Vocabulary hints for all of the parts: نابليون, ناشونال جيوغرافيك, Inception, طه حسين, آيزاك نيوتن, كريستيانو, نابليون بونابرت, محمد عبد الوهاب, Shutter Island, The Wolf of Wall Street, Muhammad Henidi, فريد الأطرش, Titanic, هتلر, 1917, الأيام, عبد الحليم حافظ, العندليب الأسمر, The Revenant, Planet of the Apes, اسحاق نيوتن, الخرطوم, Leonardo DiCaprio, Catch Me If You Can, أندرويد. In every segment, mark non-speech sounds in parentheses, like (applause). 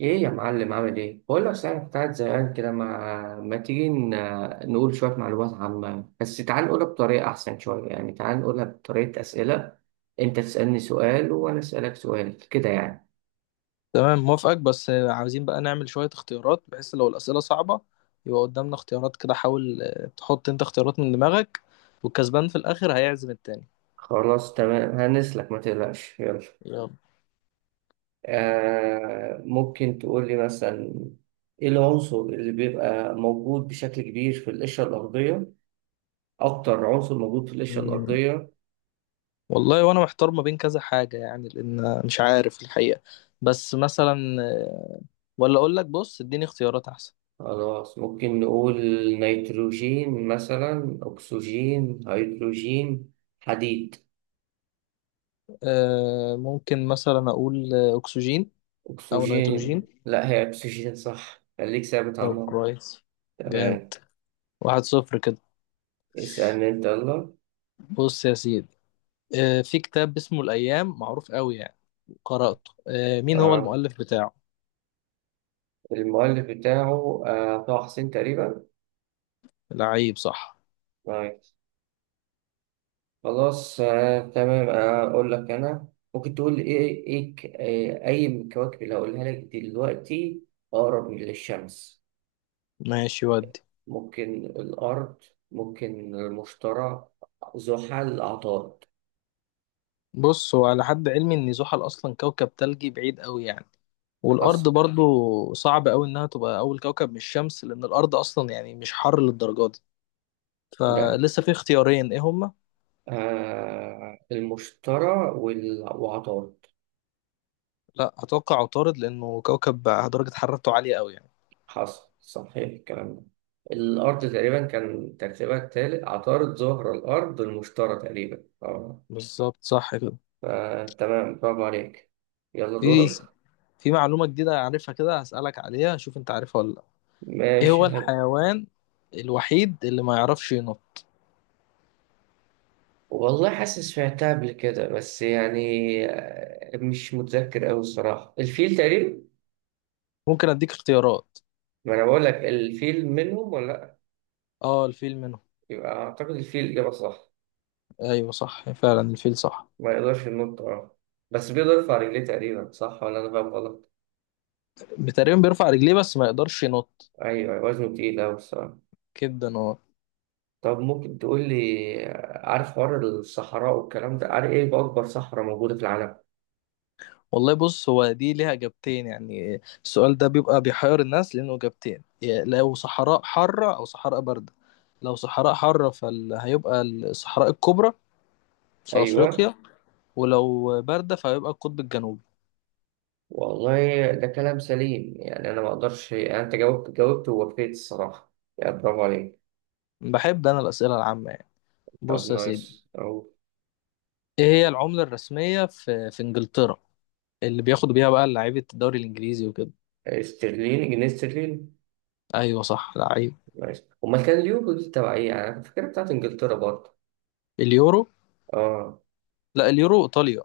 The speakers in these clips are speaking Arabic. ايه يا معلم عامل ايه؟ بقول لك صحيح، أنا كنت قاعد زهقان كده. ما تيجي نقول شوية معلومات عامة، بس تعال نقولها بطريقة أحسن شوية، يعني تعال نقولها بطريقة أسئلة. أنت تسألني سؤال وأنا أسألك سؤال كده يعني. تمام، موافقك. بس عاوزين بقى نعمل شوية اختيارات، بحيث لو الأسئلة صعبة يبقى قدامنا اختيارات كده. حاول تحط انت اختيارات من دماغك، والكسبان في الآخر هيعزم التاني. خلاص تمام، هنسلك ما تقلقش، يلا. يلا. آه، ممكن تقول لي مثلا ايه العنصر اللي بيبقى موجود بشكل كبير في القشرة الأرضية؟ أكتر عنصر موجود في القشرة مم، الأرضية. والله وانا محتار ما بين كذا حاجة يعني، لأن مش عارف الحقيقة. بس مثلا آه، ولا أقول لك: بص، اديني اختيارات أحسن. خلاص ممكن نقول نيتروجين مثلا، أكسجين، هيدروجين، حديد. ممكن مثلا أقول أكسجين، أو أكسجين، نيتروجين. لا هي أكسجين صح، خليك ثابت على طب النقطة. كويس. تمام، جامد. واحد صفر كده. اسألني أنت، يلا. بص يا سيدي، في كتاب اسمه الأيام معروف قوي يعني، قرأته. مين هو آه. المؤلف بتاعه؟ المؤلف بتاعه طه حسين تقريبا. لعيب صح. طيب، خلاص تمام. أقول لك أنا، ممكن تقول إيه أي من الكواكب اللي هقولها لك دلوقتي أقرب للشمس؟ ماشي ودي. ممكن الأرض، ممكن المشترى، زحل، عطارد. بص، هو على حد علمي ان زحل اصلا كوكب تلجي بعيد قوي يعني، والارض حصل. برضو صعب قوي انها تبقى اول كوكب من الشمس، لان الارض اصلا يعني مش حر للدرجه دي. ده فلسه في اختيارين، ايه هما؟ آه، المشترى وعطارد. لا، اتوقع عطارد لانه كوكب بقى درجه حرارته عاليه قوي يعني. حصل، صحيح الكلام ده. الأرض تقريبا كان ترتيبها التالت، عطارد، زهرة، الأرض، المشترى تقريبا، اه. بالظبط، صح كده. فتمام، برافو عليك. يلا في دورك. في معلومه جديده عارفها كده، هسألك عليها، شوف انت عارفها ولا لا. ايه ماشي هو حلو. الحيوان الوحيد اللي ما يعرفش ينط؟ والله حاسس سمعتها قبل كده، بس يعني مش متذكر أوي الصراحة، الفيل تقريبا. ممكن اديك اختيارات. ما انا بقول لك الفيل منهم ولا لا. اه، الفيل منه. يبقى اعتقد الفيل الاجابه صح. ايوه، صح فعلا الفيل صح. ما يقدرش ينط، اه. بس بيقدر يرفع رجليه تقريبا، صح ولا انا فاهم غلط؟ تقريبا بيرفع رجليه بس ما يقدرش ينط. ايوه وزنه تقيل قوي الصراحه. كده اه. طب ممكن تقول لي، عارف حوار الصحراء والكلام ده، عارف ايه اكبر صحراء موجوده في العالم؟ والله بص، هو دي ليها اجابتين يعني. السؤال ده بيبقى بيحير الناس لانه اجابتين: يا لو صحراء حارة او صحراء باردة. لو صحراء حارة فهيبقى الصحراء الكبرى في ايوه. افريقيا. ولو باردة فهيبقى القطب الجنوبي. والله ده كلام سليم يعني، انا ما اقدرش يعني، انت جاوبت ووفيت الصراحه يعني، برافو عليك. بحب انا الاسئلة العامة يعني. طب بص يا سيدي، نايس او. ايه هي العملة الرسمية في انجلترا؟ اللي بياخدوا بيها بقى لعيبة الدوري الانجليزي وكده. استرليني، جنيه استرليني. ايوه صح، لعيب. نايس، امال كان اليورو دي تبع ايه يعني؟ انا فاكرها بتاعت انجلترا برضه. اليورو؟ اه. لا، اليورو ايطاليا.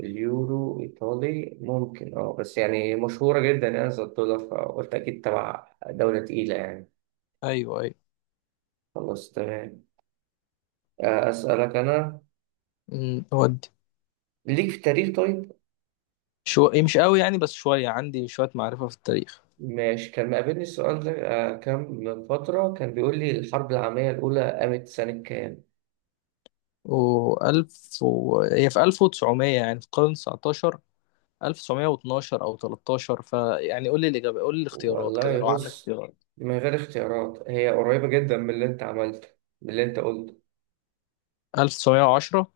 اليورو ايطالي ممكن، اه، بس يعني مشهورة جدا يعني، زي الدولار، فقلت اكيد تبع دولة تقيلة يعني. ايوه ايوه. خلاص تمام. اسألك انا، ودي. ليك في التاريخ طيب؟ إيه، مش قوي يعني، بس عندي شويه معرفه في التاريخ. ماشي. كان مقابلني السؤال ده كام من فترة، كان بيقول لي الحرب العالمية الأولى قامت سنة كام؟ هي في 1900 يعني في القرن 19، 1912 او 13، فيعني قول لي الاجابه، قول لي الاختيارات كده والله لو عندك بص، اختيارات. من غير اختيارات هي قريبة جدا من اللي انت عملته، من اللي انت قلته. 1910.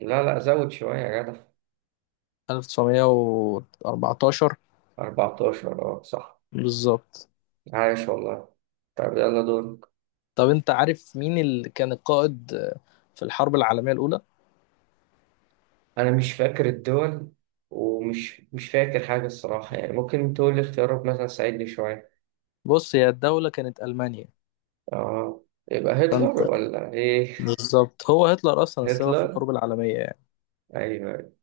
لا لا، زود شوية يا جدع. 1914. 14 اه، صح. بالظبط. عايش والله. طب يلا دور. طب انت عارف مين اللي كان القائد في الحرب العالميه الاولى؟ انا مش فاكر الدول، ومش مش فاكر حاجه الصراحه يعني، ممكن تقول لي اختيارات مثلا تساعدني شويه. بص هي الدوله كانت المانيا. اه، يبقى هتلر فانت ولا ايه؟ بالظبط، هو هتلر (laughs) اصلا السبب في هتلر. الحروب العالميه. ايوه.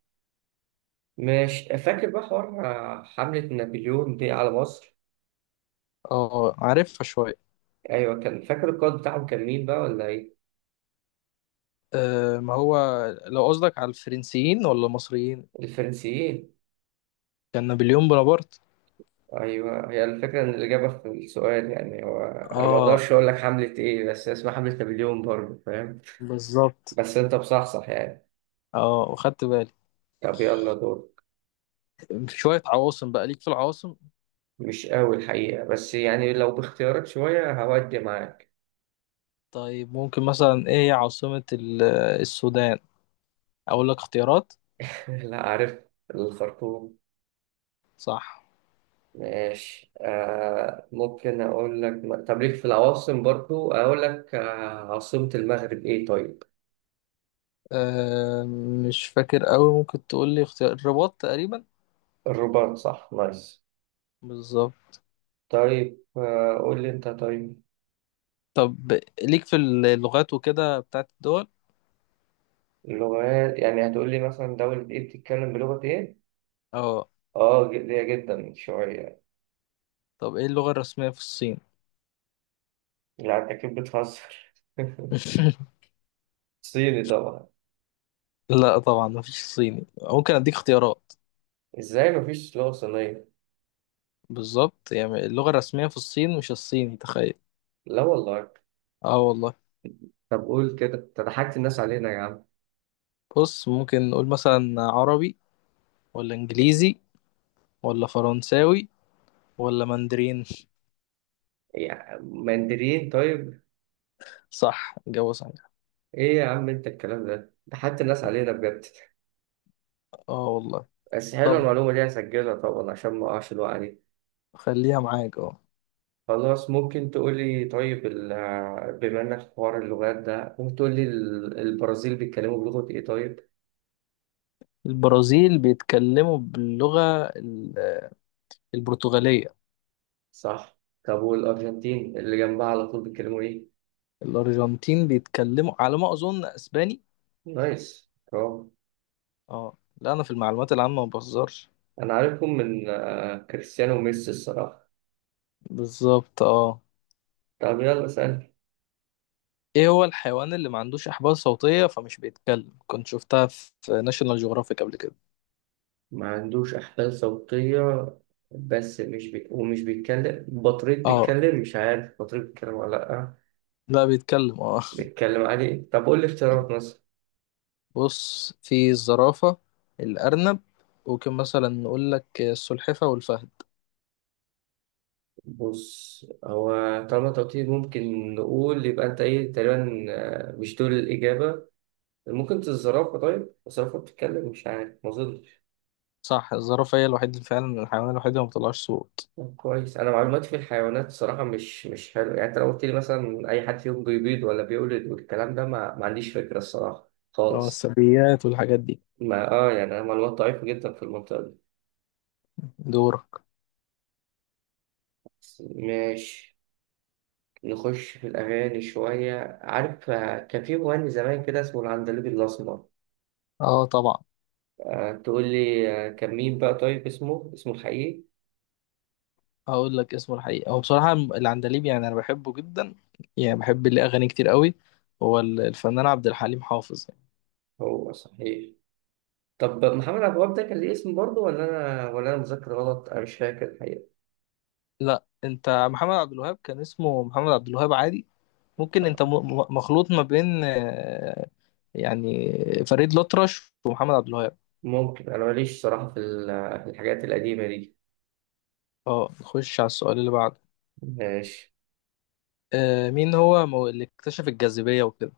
مش فاكر بقى حوار حمله نابليون دي على مصر. اه، عارفها شوية. ايوه، كان فاكر القائد بتاعهم كان مين بقى، ولا ايه؟ أه، ما هو، لو قصدك على الفرنسيين ولا المصريين؟ الفرنسيين. كان نابليون بونابرت. ايوه، هي الفكره ان الاجابه في السؤال يعني، هو انا ما اه، اقدرش اقول لك حمله ايه، بس هي اسمها حمله نابليون برضه، فاهم. بالظبط. بس انت بصحصح يعني. اه، وخدت بالي. طب يلا دور. شوية عواصم بقى، ليك في العواصم؟ مش قوي الحقيقة، بس يعني لو باختيارات شوية هودي معاك. طيب ممكن مثلا، ايه هي عاصمة السودان؟ اقول لك اختيارات. (laughs) لا عارف، الخرطوم. صح. ماشي، آه، ممكن أقول لك، طب ليك في العواصم برضو، أقول لك آه، عاصمة المغرب إيه طيب؟ أه، مش فاكر قوي، ممكن تقول لي اختيار. الرباط تقريبا. الرباط صح، نايس. بالظبط. طيب قول لي أنت طيب. طب ليك في اللغات وكده بتاعت الدول؟ لغات يعني هتقول لي مثلا دولة إيه بتتكلم بلغة إيه؟ اه. ليا جدا شوية. طب ايه اللغة الرسمية في الصين؟ لا أنت أكيد بتهزر. (laughs) (laughs) صيني طبعا. لا طبعا، مفيش الصيني، ممكن اديك اختيارات. إزاي مفيش لغة صينية؟ بالظبط، يعني اللغة الرسمية في الصين مش الصيني، تخيل. لا والله. اه والله. طب قول كده، انت ضحكت الناس علينا يا عم. بص ممكن نقول مثلا عربي ولا انجليزي ولا فرنساوي ولا ماندرين يا مندرين طيب. صح جوه صحيح ايه يا عم انت الكلام ده ضحكت الناس علينا بجد. اه والله بس حلوه طب المعلومه دي، هسجلها طبعا عشان ما اقعش الوقعه دي. خليها معاك اه. خلاص ممكن تقولي، طيب بما انك في حوار اللغات ده ممكن تقولي البرازيل بيتكلموا بلغة ايه طيب؟ البرازيل بيتكلموا باللغة ال- البرتغالية. صح. طب والارجنتين اللي جنبها على طول بيتكلموا ايه؟ الأرجنتين بيتكلموا على ما أظن أسباني. نايس، برافو. اه لا، أنا في المعلومات العامة ما بهزرش. انا عارفكم من كريستيانو وميسي الصراحه. بالظبط اه. طب يلا سأل. ايه هو الحيوان اللي ما عندوش احبال صوتية فمش بيتكلم؟ كنت شفتها في ناشونال جيوغرافيك قبل كده. ما عندوش أحبال صوتية، بس مش بي... ومش بيتكلم بطريق، اه بيتكلم مش عارف بطريق، بيتكلم ولا لأ؟ لا، بيتكلم اه. بيتكلم عادي. طب قول لي اختيارات مثلا. بص، في الزرافة، الارنب، ممكن مثلا نقول لك السلحفة والفهد. بص هو، طالما توتيل ممكن نقول، يبقى أنت إيه تقريبا، مش دول الإجابة. ممكن الزرافة. طيب الزرافة بتتكلم؟ مش عارف، ما أظنش. صح، الزرافة هي الوحيد فعلا، الحيوان الوحيد اللي ما بيطلعش صوت. طب كويس، أنا معلوماتي في الحيوانات صراحة مش حلو يعني. أنت لو قلت لي مثلا أي حد فيهم بيبيض ولا بيولد والكلام ده، ما عنديش فكرة الصراحة اه، خالص. الثدييات والحاجات دي. ما اه، يعني معلومات ضعيفة جدا في المنطقة دي. دورك. بس ماشي. نخش في الأغاني شوية، عارف كان في مغني زمان كده اسمه العندليب الأسمر. اه طبعا. تقول لي كان مين بقى طيب، اسمه الحقيقي؟ هقول لك اسمه الحقيقي، هو بصراحة العندليب يعني انا بحبه جدا يعني، بحب ليه اغاني كتير قوي. هو الفنان عبد الحليم حافظ. هو صحيح. طب محمد عبد الوهاب ده كان ليه اسم برضه، ولا أنا مذاكر غلط؟ أنا مش فاكر الحقيقة. لا انت، محمد عبد الوهاب كان اسمه محمد عبد الوهاب عادي. ممكن آه، انت مخلوط ما بين يعني فريد الأطرش ومحمد عبد الوهاب. ممكن أنا ماليش صراحة في في الحاجات القديمة دي. اه، نخش على السؤال اللي بعده. ماشي. مين هو اللي اكتشف الجاذبية وكده؟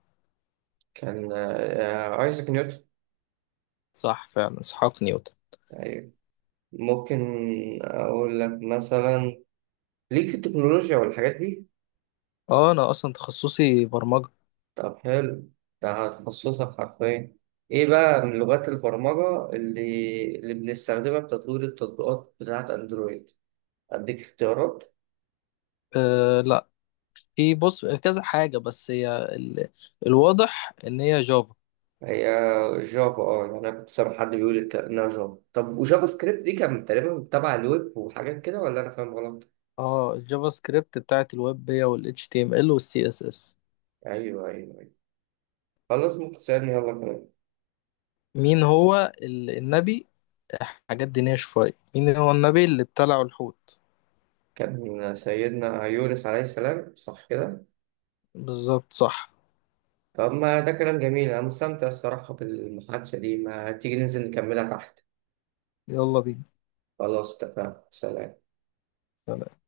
كان آيزاك نيوتن. صح، فعلا اسحاق نيوتن. أيوة. ممكن أقول لك مثلا، ليك في التكنولوجيا والحاجات دي؟ اه، انا اصلا تخصصي برمجة. طب حلو، ده هتخصصك حرفيا. ايه بقى من لغات البرمجة اللي بنستخدمها في تطوير التطبيقات بتاعة اندرويد؟ اديك اختيارات. أه لا. في بص كذا حاجة بس هي الواضح ان هي جافا. هي جافا، اه. يعني انا كنت سامع حد بيقول انها جافا. طب وجافا سكريبت دي كان تقريبا تبع الويب وحاجات كده، ولا انا فاهم غلط؟ اه، الجافا سكريبت بتاعت الويب هي وال HTML وال CSS. ايوه، ايوه، أيوة. خلاص ممكن تسألني يلا كمان. مين هو النبي، حاجات دينية شوية، مين هو النبي اللي ابتلعه الحوت؟ كان سيدنا يونس عليه السلام، صح كده. بالظبط صح. طب ما ده كلام جميل، أنا مستمتع الصراحة بالمحادثة دي، ما تيجي ننزل نكملها تحت. يلا خلاص اتفقنا، سلام. بينا.